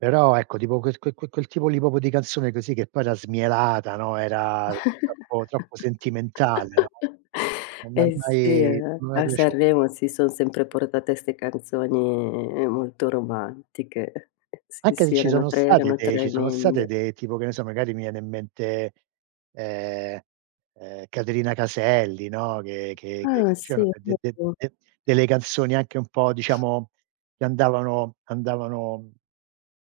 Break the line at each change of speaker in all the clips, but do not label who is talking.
Però ecco tipo quel quel quel tipo lì proprio di canzone così, che poi era smielata, no, era troppo troppo sentimentale, no, non m'è
Eh sì
mai
eh,
no mai
a
piaciuta.
Sanremo si son sempre portate 'ste canzoni molto romantiche. Sì,
Anche se
sì,
ci
erano
sono
tre
stati
erano
dei ci sono state
tremende.
de tipo che ne so magari mi viene in mente, ehm, ehm Caterina Caselli, no, che che che
Ah
c'erano
sì, va
de de de
bo.
de delle canzoni anche un po' diciamo che andavano andavano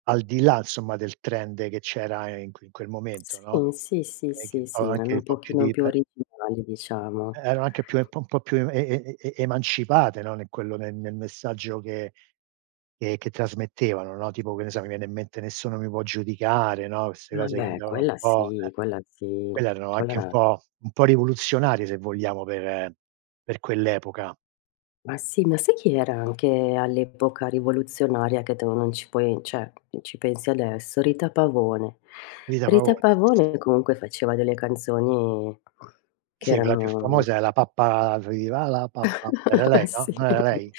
al di là, insomma, del trend che c'era in que in quel momento, no,
Sì, sì, sì,
e che un
sì,
po'
sì,
anche
erano
un
un
po' più
pochino
di
più
pe
originali, diciamo.
eh, erano anche più un po' po' più em e e e emancipate, no, nel quello nel nel messaggio che ehm, che trasmettevano, no, tipo che ne so mi viene in mente "Nessuno mi può giudicare", no, queste cose che
Vabbè
andavano un
quella
po' eh,
sì, quella sì,
quelle erano
quella
anche un
era
po' un po' rivoluzionarie se vogliamo per per quell'epoca.
Ma sì, ma sai chi era anche all'epoca rivoluzionaria, che tu non ci puoi cioè, ci pensi adesso, Rita Pavone.
Rita
Rita
Pavone, sì, sì.
Pavone comunque faceva delle canzoni che
Si, quella più
erano
famosa è la pappa viva la pappa, era lei, no?
Sì,
Non era lei?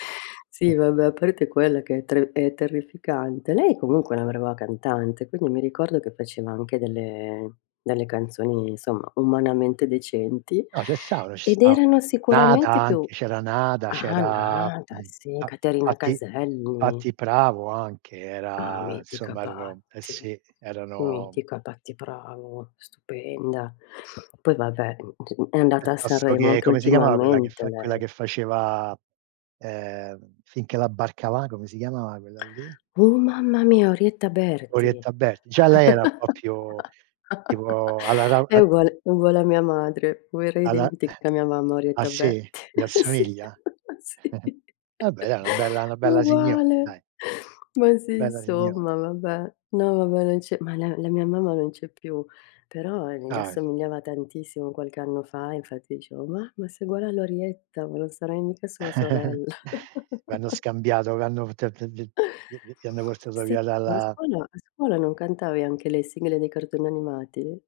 sì vabbè, a parte quella che è tre è terrificante. Lei comunque è una brava cantante, quindi mi ricordo che faceva anche delle delle canzoni, insomma, umanamente decenti
No ce stavano, ci
ed
stavano,
erano
[unintelligible] Nada
sicuramente più
anche, c'era Nada,
ah
c'era,
Nada
mhmm,
sì,
Pa
Caterina
Patty
Caselli.
Patty Pravo anche,
Ah
era
mitica
insomma erano eh
Patty,
si, erano
mitica Patty Pravo, stupenda. Poi vabbè, mhmm, è andata a
Piuttosto
Sanremo
che
anche
come si chiamava quella che
ultimamente
fa quella
lei.
che faceva, ehm, "Fin che la barca va", come si chiamava quella lì?
Uh mamma mia Orietta Berti.
Orietta Berti. Già lei era un po' più, tipo alla rau
È
eh
uguale è uguale a mia madre, oh era
alla
identica mia mamma a
ah
Orietta
sì?
Berti.
Le
Sì,
assomiglia?
sì,
Vabbè dai, una bella una
ma
bella signora
uguale.
dai.
Ma sì
Bella signora.
insomma vabbè, no, vabbè, non c'è ma la la mia mamma non c'è più, però gli
Dai.
assomigliava tantissimo qualche anno fa, infatti dicevo: "Mamma sei uguale alla Orietta, ma non sarai mica sua sorella".
V'hanno scambiato v'hanno f t t v vi vi vi hanno portato
Sì,
via
ma a
dalla
scuola a scuola non cantavi anche le sigle dei cartoni animati?